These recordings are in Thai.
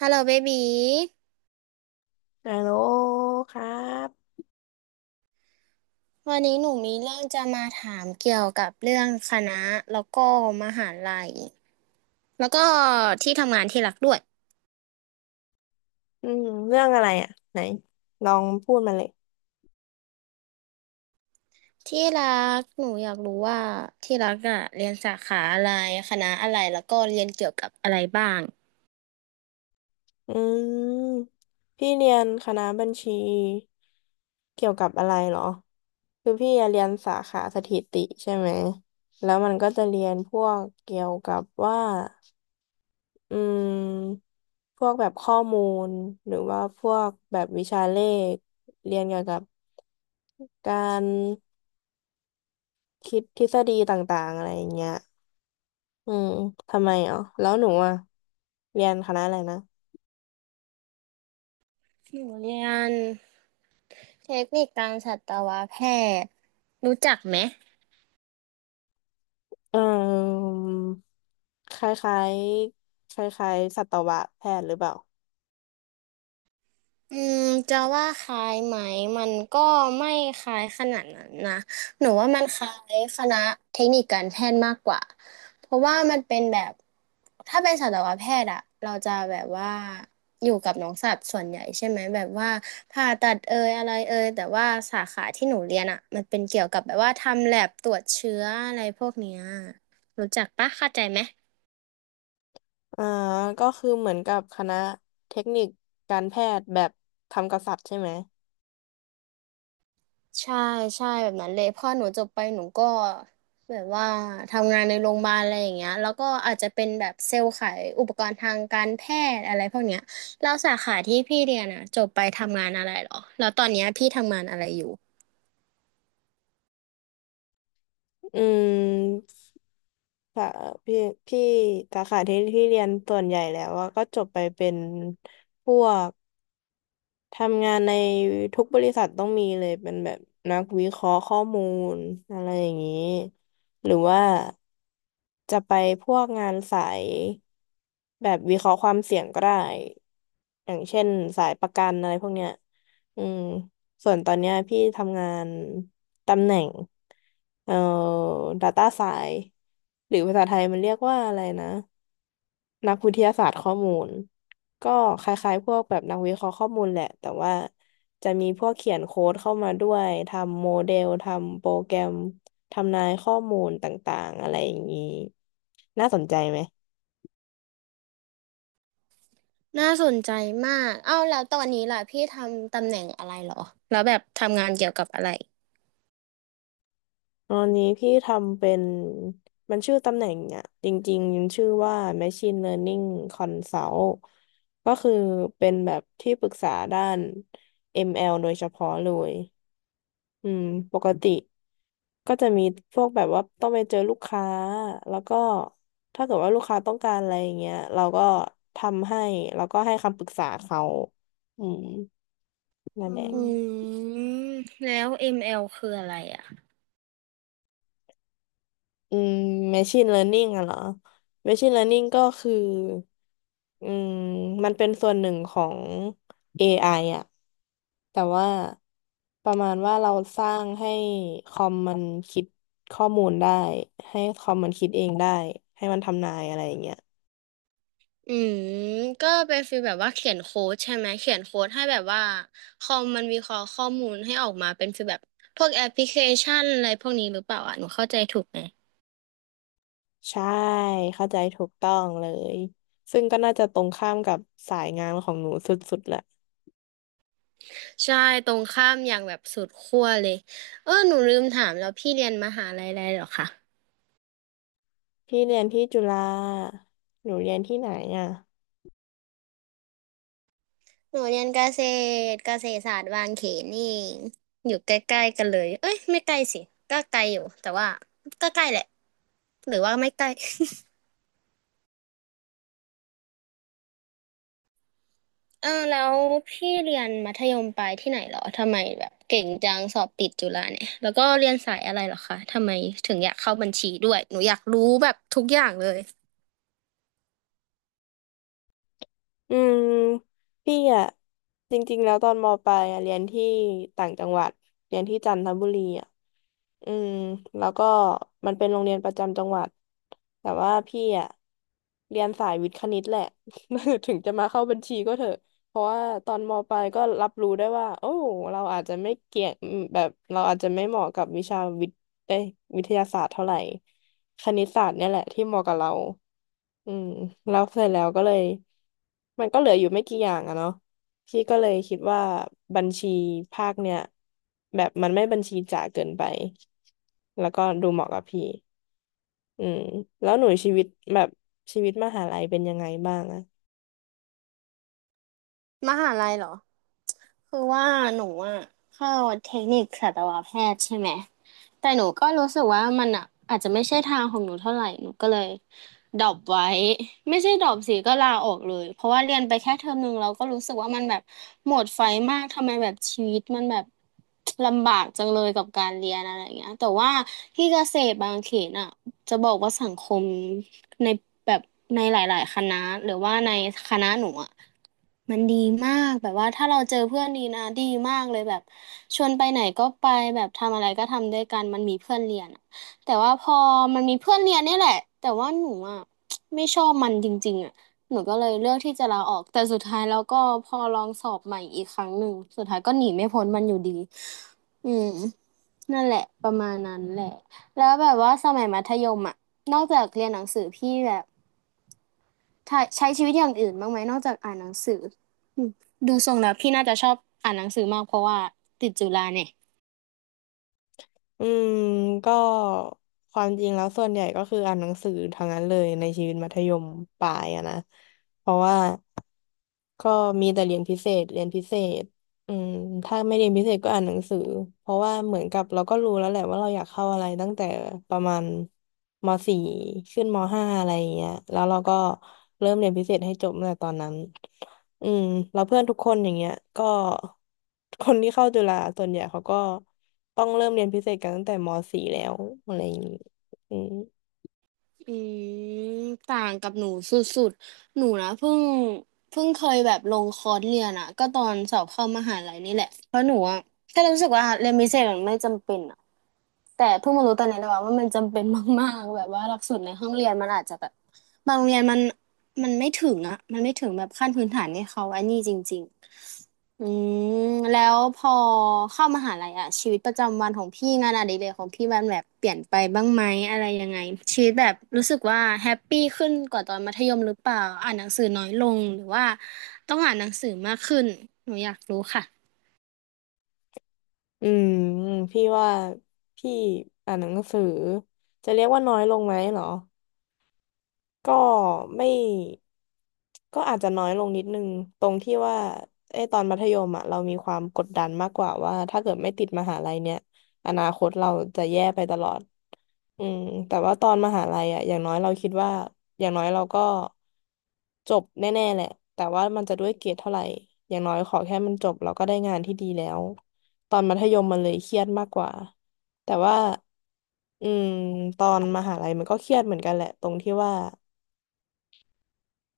ฮัลโหลเบบีฮัลโหลครับวันนี้หนูมีเรื่องจะมาถามเกี่ยวกับเรื่องคณะแล้วก็มหาลัยแล้วก็ที่ทำงานที่รักด้วยอืมเรื่องอะไรอ่ะไหนลองพูดมาเลยที่รักหนูอยากรู้ว่าที่รักอะเรียนสาขาอะไรคณะอะไรแล้วก็เรียนเกี่ยวกับอะไรบ้างอืมพี่เรียนคณะบัญชีเกี่ยวกับอะไรเหรอคือพี่อะเรียนสาขาสถิติใช่ไหมแล้วมันก็จะเรียนพวกเกี่ยวกับว่าอืมพวกแบบข้อมูลหรือว่าพวกแบบวิชาเลขเรียนเกี่ยวกับการคิดทฤษฎีต่างๆอะไรอย่างเงี้ย อืมทำไมอ๋อแล้วหนูอ่ะเรียนคณะอะไรนะหนูเรียนเทคนิคการสัตวแพทย์รู้จักไหม เออคล้ายๆคล้ายๆสัตวแพทย์หรือเปล่าอืมจะว่าคล้ายไหมมันก็ไม่คล้ายขนาดนั้นนะหนูว่ามันคล้ายคณะเทคนิคการแพทย์มากกว่าเพราะว่ามันเป็นแบบถ้าเป็นสัตวแพทย์อะเราจะแบบว่าอยู่กับน้องสัตว์ส่วนใหญ่ใช่ไหมแบบว่าผ่าตัดเอยอะไรเอยแต่ว่าสาขาที่หนูเรียนอะมันเป็นเกี่ยวกับแบบว่าทำแลบตรวจเชื้ออะไรพวกเนี้ยรู้จักปะเข้าใจไหม อ่าก็คือเหมือนกับคณะเทคนิคการแพทย์แบบทำกับสัตว์ใช่ไหมใช่ใช่แบบนั้นเลยพอหนูจบไปหนูก็แบบว่าทำงานในโรงพยาบาลอะไรอย่างเงี้ยแล้วก็อาจจะเป็นแบบเซลล์ขายอุปกรณ์ทางการแพทย์อะไรพวกเนี้ยแล้วสาขาที่พี่เรียนอ่ะจบไปทำงานอะไรเหรอแล้วตอนเนี้ยพี่ทำงานอะไรอยู่อืมค่ะพี่พี่สาขาที่เรียนส่วนใหญ่แล้วว่าก็จบไปเป็นพวก ทำงานในทุกบริษัทต้องมีเลยเป็นแบบนักวิเคราะห์ข้อมูลอะไรอย่างนี้หรือว่าจะไปพวกงานสายแบบวิเคราะห์ความเสี่ยงก็ได้อย่างเช่นสายประกันอะไรพวกเนี้ยอืมส่วนตอนเนี้ยพี่ทำงานตำแหน่งเอ่อ Data Science หรือภาษาไทยมันเรียกว่าอะไรนะ นักวิทยาศาสตร์ข้อมูลก็คล้ายๆพวกแบบนักวิเคราะห์ข้อมูลแหละแต่ว่าจะมีพวกเขียนโค้ดเข้ามาด้วยทำโมเดลทำโปรแกรมทำนายข้อมูลต่างๆอะไรอย่างนี้น่าสนใจไหมน่าสนใจมากเอ้าแล้วตอนนี้ล่ะพี่ทำตำแหน่งอะไรเหรอแล้วแบบทำงานเกี่ยวกับอะไรตอนนี้พี่ทำเป็นมันชื่อตำแหน่งอ่ะจริงๆมันชื่อว่า Machine Learning Consult ก็คือเป็นแบบที่ปรึกษาด้าน ML โดยเฉพาะเลย อืมปกติก็จะมีพวกแบบว่าต้องไปเจอลูกค้าแล้วก็ถ้าเกิดว่าลูกค้าต้องการอะไรอย่างเงี้ยเราก็ทำให้แล้วก็ให้คำปรึกษาเขาอืมนั่อืนแอืหละ มแล้ว ML คืออะไรอ่ะ อืม machine learning อะเหรอ machine learning ก็คืออืมมันเป็นส่วนหนึ่งของ AI อไออะแต่ว่าประมาณว่าเราสร้างให้คอมมันคิดข้อมูลได้ให้คอมมันคิดเองได้ให้มันทำนายอะไรอย่างเงี้ยอืมก็เป็นฟีลแบบว่าเขียนโค้ดใช่ไหมเขียนโค้ดให้แบบว่าคอมมันวิเคราะห์ข้อมูลให้ออกมาเป็นฟีลแบบพวกแอปพลิเคชันอะไรพวกนี้หรือเปล่าอ่ะหนูเข้าใจถูกไหมใช่เข้าใจถูกต้องเลยซึ่งก็น่าจะตรงข้ามกับสายงานของหนูสุดๆแหละใช่ตรงข้ามอย่างแบบสุดขั้วเลยเออหนูลืมถามแล้วพี่เรียนมหาลัยอะไรเหรอคะพี่เรียนที่จุฬาหนูเรียนที่ไหนอ่ะ หนูเรียนเกษตรเกษตรศาสตร์บางเขนนี่เองอยู่ใกล้ๆกันเลยเอ้ยไม่ใกล้สิก็ไกลอยู่แต่ว่าก็ใกล้แหละหรือว่าไม่ใกล้ เออแล้วพี่เรียนมัธยมปลายที่ไหนเหรอทำไมแบบเก่งจังสอบติดจุฬาเนี่ยแล้วก็เรียนสายอะไรเหรอคะทำไมถึงอยากเข้าบัญชีด้วยหนูอยากรู้แบบทุกอย่างเลยอืมพี่อะจริงๆแล้วตอนมปลายอะเรียนที่ต่างจังหวัดเรียนที่จันทบุรีอะอืมแล้วก็มันเป็นโรงเรียนประจำจังหวัดแต่ว่าพี่อะเรียนสายวิทย์คณิตแหละ ถึงจะมาเข้าบัญชีก็เถอะเพราะว่าตอนมปลายก็รับรู้ได้ว่าโอ้เราอาจจะไม่เก่งแบบเราอาจจะไม่เหมาะกับวิชาวิทย์เอ้ยวิทยาศาสตร์เท่าไหร่คณิตศาสตร์เนี่ยแหละที่เหมาะกับเรา อืมแล้วเสร็จแล้วก็เลยมันก็เหลืออยู่ไม่กี่อย่างอะเนาะพี่ก็เลยคิดว่าบัญชีภาคเนี่ยแบบมันไม่บัญชีจ๋าเกินไปแล้วก็ดูเหมาะกับพี่อืมแล้วหนูชีวิตแบบชีวิตมหาลัยเป็นยังไงบ้างอะมหาลัยเหรอ คือว่าหนูอะเข้าเทคนิคสัตวแพทย์ใช่ไหมแต่หนูก็รู้สึกว่ามันอะอาจจะไม่ใช่ทางของหนูเท่าไหร่หนูก็เลยดรอปไว้ไม่ใช่ดรอปสิก็ลาออกเลยเพราะว่าเรียนไปแค่เทอมหนึ่งเราก็รู้สึกว่ามันแบบหมดไฟมากทำไมแบบชีวิตมันแบบลำบากจังเลยกับการเรียนอะไรอย่างเงี้ยแต่ว่าที่เกษตรบางเขนอะจะบอกว่าสังคมในแบบในหลายๆคณะหรือว่าในคณะหนูอะ มันดีมากแบบว่าถ้าเราเจอเพื่อนดีนะดีมากเลยแบบชวนไปไหนก็ไปแบบทำอะไรก็ทำด้วยกันมันมีเพื่อนเรียนอะแต่ว่าพอมันมีเพื่อนเรียนเนี่ยแหละแต่ว่าหนูอ่ะไม่ชอบมันจริงๆอ่ะหนูก็เลยเลือกที่จะลาออกแต่สุดท้ายแล้วก็พอลองสอบใหม่อีกครั้งหนึ่งสุดท้ายก็หนีไม่พ้นมันอยู่ดีอืมนั่นแหละประมาณนั้นแหละแล้วแบบว่าสมัยมัธยมอ่ะนอกจากเรียนหนังสือพี่แบบใช้ชีวิตอย่างอื่นบ้างไหมนอกจากอ่านหนังสือ ดูทรงแล้วพี่น่าจะชอบอ่านหนังสือมากเพราะว่าติดจุฬาเนี่ยอืมก็ความจริงแล้วส่วนใหญ่ก็คืออ่านหนังสือทั้งนั้นเลยในชีวิตมัธยมปลายอะนะเพราะว่าก็มีแต่เรียนพิเศษเรียนพิเศษ อืมถ้าไม่เรียนพิเศษก็อ่านหนังสือเพราะว่าเหมือนกับเราก็รู้แล้วแหละว่าเราอยากเข้าอะไรตั้งแต่ประมาณมสี่ขึ้นมห้าอะไรอย่างเงี้ยแล้วเราก็เริ่มเรียนพิเศษให้จบตั้งแต่ตอนนั้นอืมแล้วเพื่อนทุกคนอย่างเงี้ยก็คนที่เข้าจุฬาส่วนใหญ่เขาก็ต้องเริ่มเรียนพิเศษกันตั้งแต่มสี่แล้วอะไรอย่างงี้อืมอืมต่างกับหนูสุดๆหนูนะเพิ่งเพิ่งเคยแบบลงคอร์สเรียนอะก็ตอนสอบเข้ามหาลัยนี่แหละเพราะหนูอะแค่รู้สึกว่าเรียนพิเศษมันไม่จำเป็นอะ แต่เพิ่งมารู้ตอนนี้นะว่ามันจำเป็นมากๆแบบว่าหลักสูตรในห้องเรียนมันอาจจะแบบบางโรงเรียนมันไม่ถึงอ่ะมันไม่ถึงแบบขั้นพื้นฐานให้เขาอันนี้จริงๆอืมแล้วพอเข้ามหาลัยอ่ะชีวิตประจำวันของพี่งานอดิเรกของพี่มันแบบเปลี่ยนไปบ้างไหมอะไรยังไงชีวิตแบบรู้สึกว่าแฮปปี้ขึ้นกว่าตอนมัธยมหรือเปล่าอ่านหนังสือน้อยลงหรือว่าต้องอ่านหนังสือมากขึ้นหนูอยากรู้ค่ะ อืมพี่ว่าพี่อ่านหนังสือจะเรียกว่าน้อยลงไหมเหรอ ก็ไม่ก็อาจจะน้อยลงนิดนึงตรงที่ว่าไอ้ตอนมัธยมอะเรามีความกดดันมากกว่าว่าถ้าเกิดไม่ติดมหาลัยเนี่ยอนาคตเราจะแย่ไปตลอดอืมแต่ว่าตอนมหาลัยอะอย่างน้อยเราคิดว่าอย่างน้อยเราก็จบแน่ๆแหละแต่ว่ามันจะด้วยเกรดเท่าไหร่อย่างน้อยขอแค่มันจบเราก็ได้งานที่ดีแล้วตอนมัธยมมันเลยเครียดมากกว่าแต่ว่าอืมตอนมหาลัยมันก็เครียดเหมือนกันแหละตรงที่ว่า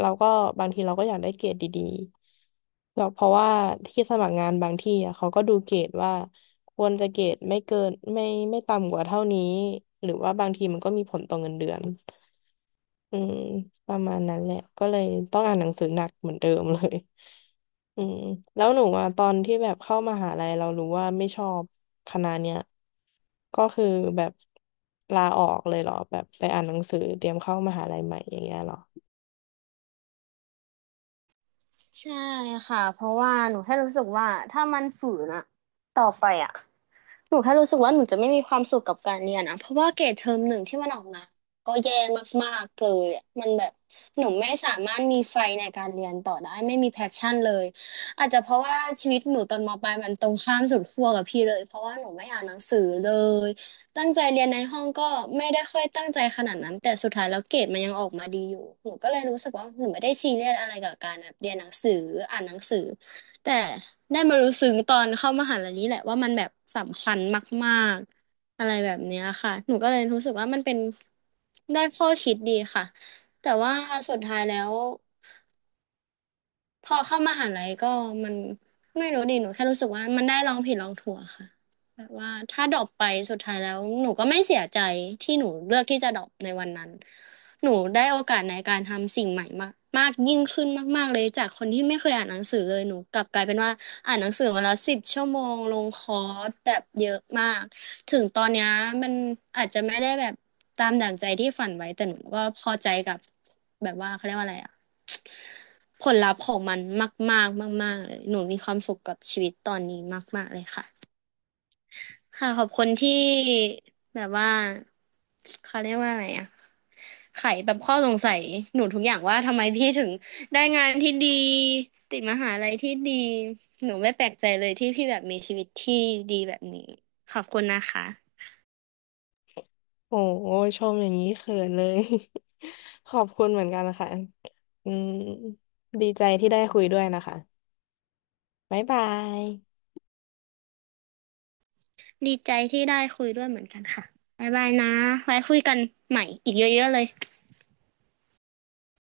เราก็บางทีเราก็อยากได้เกรดดีๆแบบเพราะว่าที่สมัครงานบางที่อะเขาก็ดูเกรดว่าควรจะเกรดไม่เกินไม่ต่ำกว่าเท่านี้หรือว่าบางทีมันก็มีผลต่อเงินเดือนอืมประมาณนั้นแหละก็เลยต้องอ่านหนังสือหนักเหมือนเดิมเลย อืมแล้วหนูอ่ะตอนที่แบบเข้ามหาลัยเรารู้ว่าไม่ชอบคณะเนี้ยก็คือแบบลาออกเลยเหรอแบบไปอ่านหนังสือเตรียมเข้ามหาลัยใหม่อย่างเงี้ยเหรอ ใช่ค่ะ เพราะว่าหนูแค่รู้สึกว่าถ้ามันฝืนอะต่อไปอะ หนูแค่รู้สึกว่าหนูจะไม่มีความสุขกับการเรียนอะเพราะว่าเกรดเทอมหนึ่งที่มันออกมาก็แย่มากๆเลยอะมันแบบหนูไม่สามารถมีไฟในการเรียนต่อได้ไม่มีแพชชั่นเลยอาจจะเพราะว่าชีวิตหนูตอนมปลายมันตรงข้ามสุดขั้วกับพี่เลยเพราะว่าหนูไม่อ่านหนังสือเลยตั้งใจเรียนในห้องก็ไม่ได้ค่อยตั้งใจขนาดนั้นแต่สุดท้ายแล้วเกรดมันยังออกมาดีอยู่หนูก็เลยรู้สึกว่าหนูไม่ได้ซีเรียสอะไรกับการแบบเรียนหนังสืออ่านหนังสือ แต่ได้มารู้ซึ้งตอนเข้ามหาลัยนี้แหละว่ามันแบบสำคัญมากๆอะไรแบบเนี้ยค่ะ หนูก็เลยรู้สึกว่ามันเป็นได้ข้อคิดดีค่ะ แต่ว่าสุดท้ายแล้ว พอเข้ามหาลัยก็มันไม่รู้ดิหนูแค่รู้สึกว่ามันได้ลองผิดลองถูกอะค่ะแบบว่าถ้าดรอปไปสุดท้ายแล้วหนูก็ไม่เสียใจที่หนูเลือกที่จะดรอปในวันนั้นหนูได้โอกาสในการทำสิ่งใหม่มากมากยิ่งขึ้นมากๆเลยจากคนที่ไม่เคยอ่านหนังสือเลยหนูกลับกลายเป็นว่าอ่านหนังสือวันละ10 ชั่วโมงลงคอร์สแบบเยอะมากถึงตอนเนี้ยมันอาจจะไม่ได้แบบตามดั่งใจที่ฝันไว้แต่หนูก็พอใจกับแบบว่าเขาเรียกว่าอะไรอะ ผลลัพธ์ของมันมากๆมากๆเลยหนูมีความสุขกับชีวิตตอนนี้มากๆเลยค่ะค่ะขอบคุณที่แบบว่าเขาเรียกว่าอะไรอะไขแบบข้อสงสัยหนูทุกอย่างว่าทำไมพี่ถึงได้งานที่ดีติดมหาลัยที่ดีหนูไม่แปลกใจเลยที่พี่แบบมีชีวิตที่ดีแบบนี้ขอบคุณนะคะโอ้โหชมอย่างนี้เขินเลย ขอบคุณเหมือนกันนะคะอืมดีใจที่ได้คุยด้วยนะคะบ๊ายบายดีใจที่ได้คุยด้วยเหมือนกันค่ะบ๊ายบายนะไว้คุยกันใหม่อีกเยอะๆเลย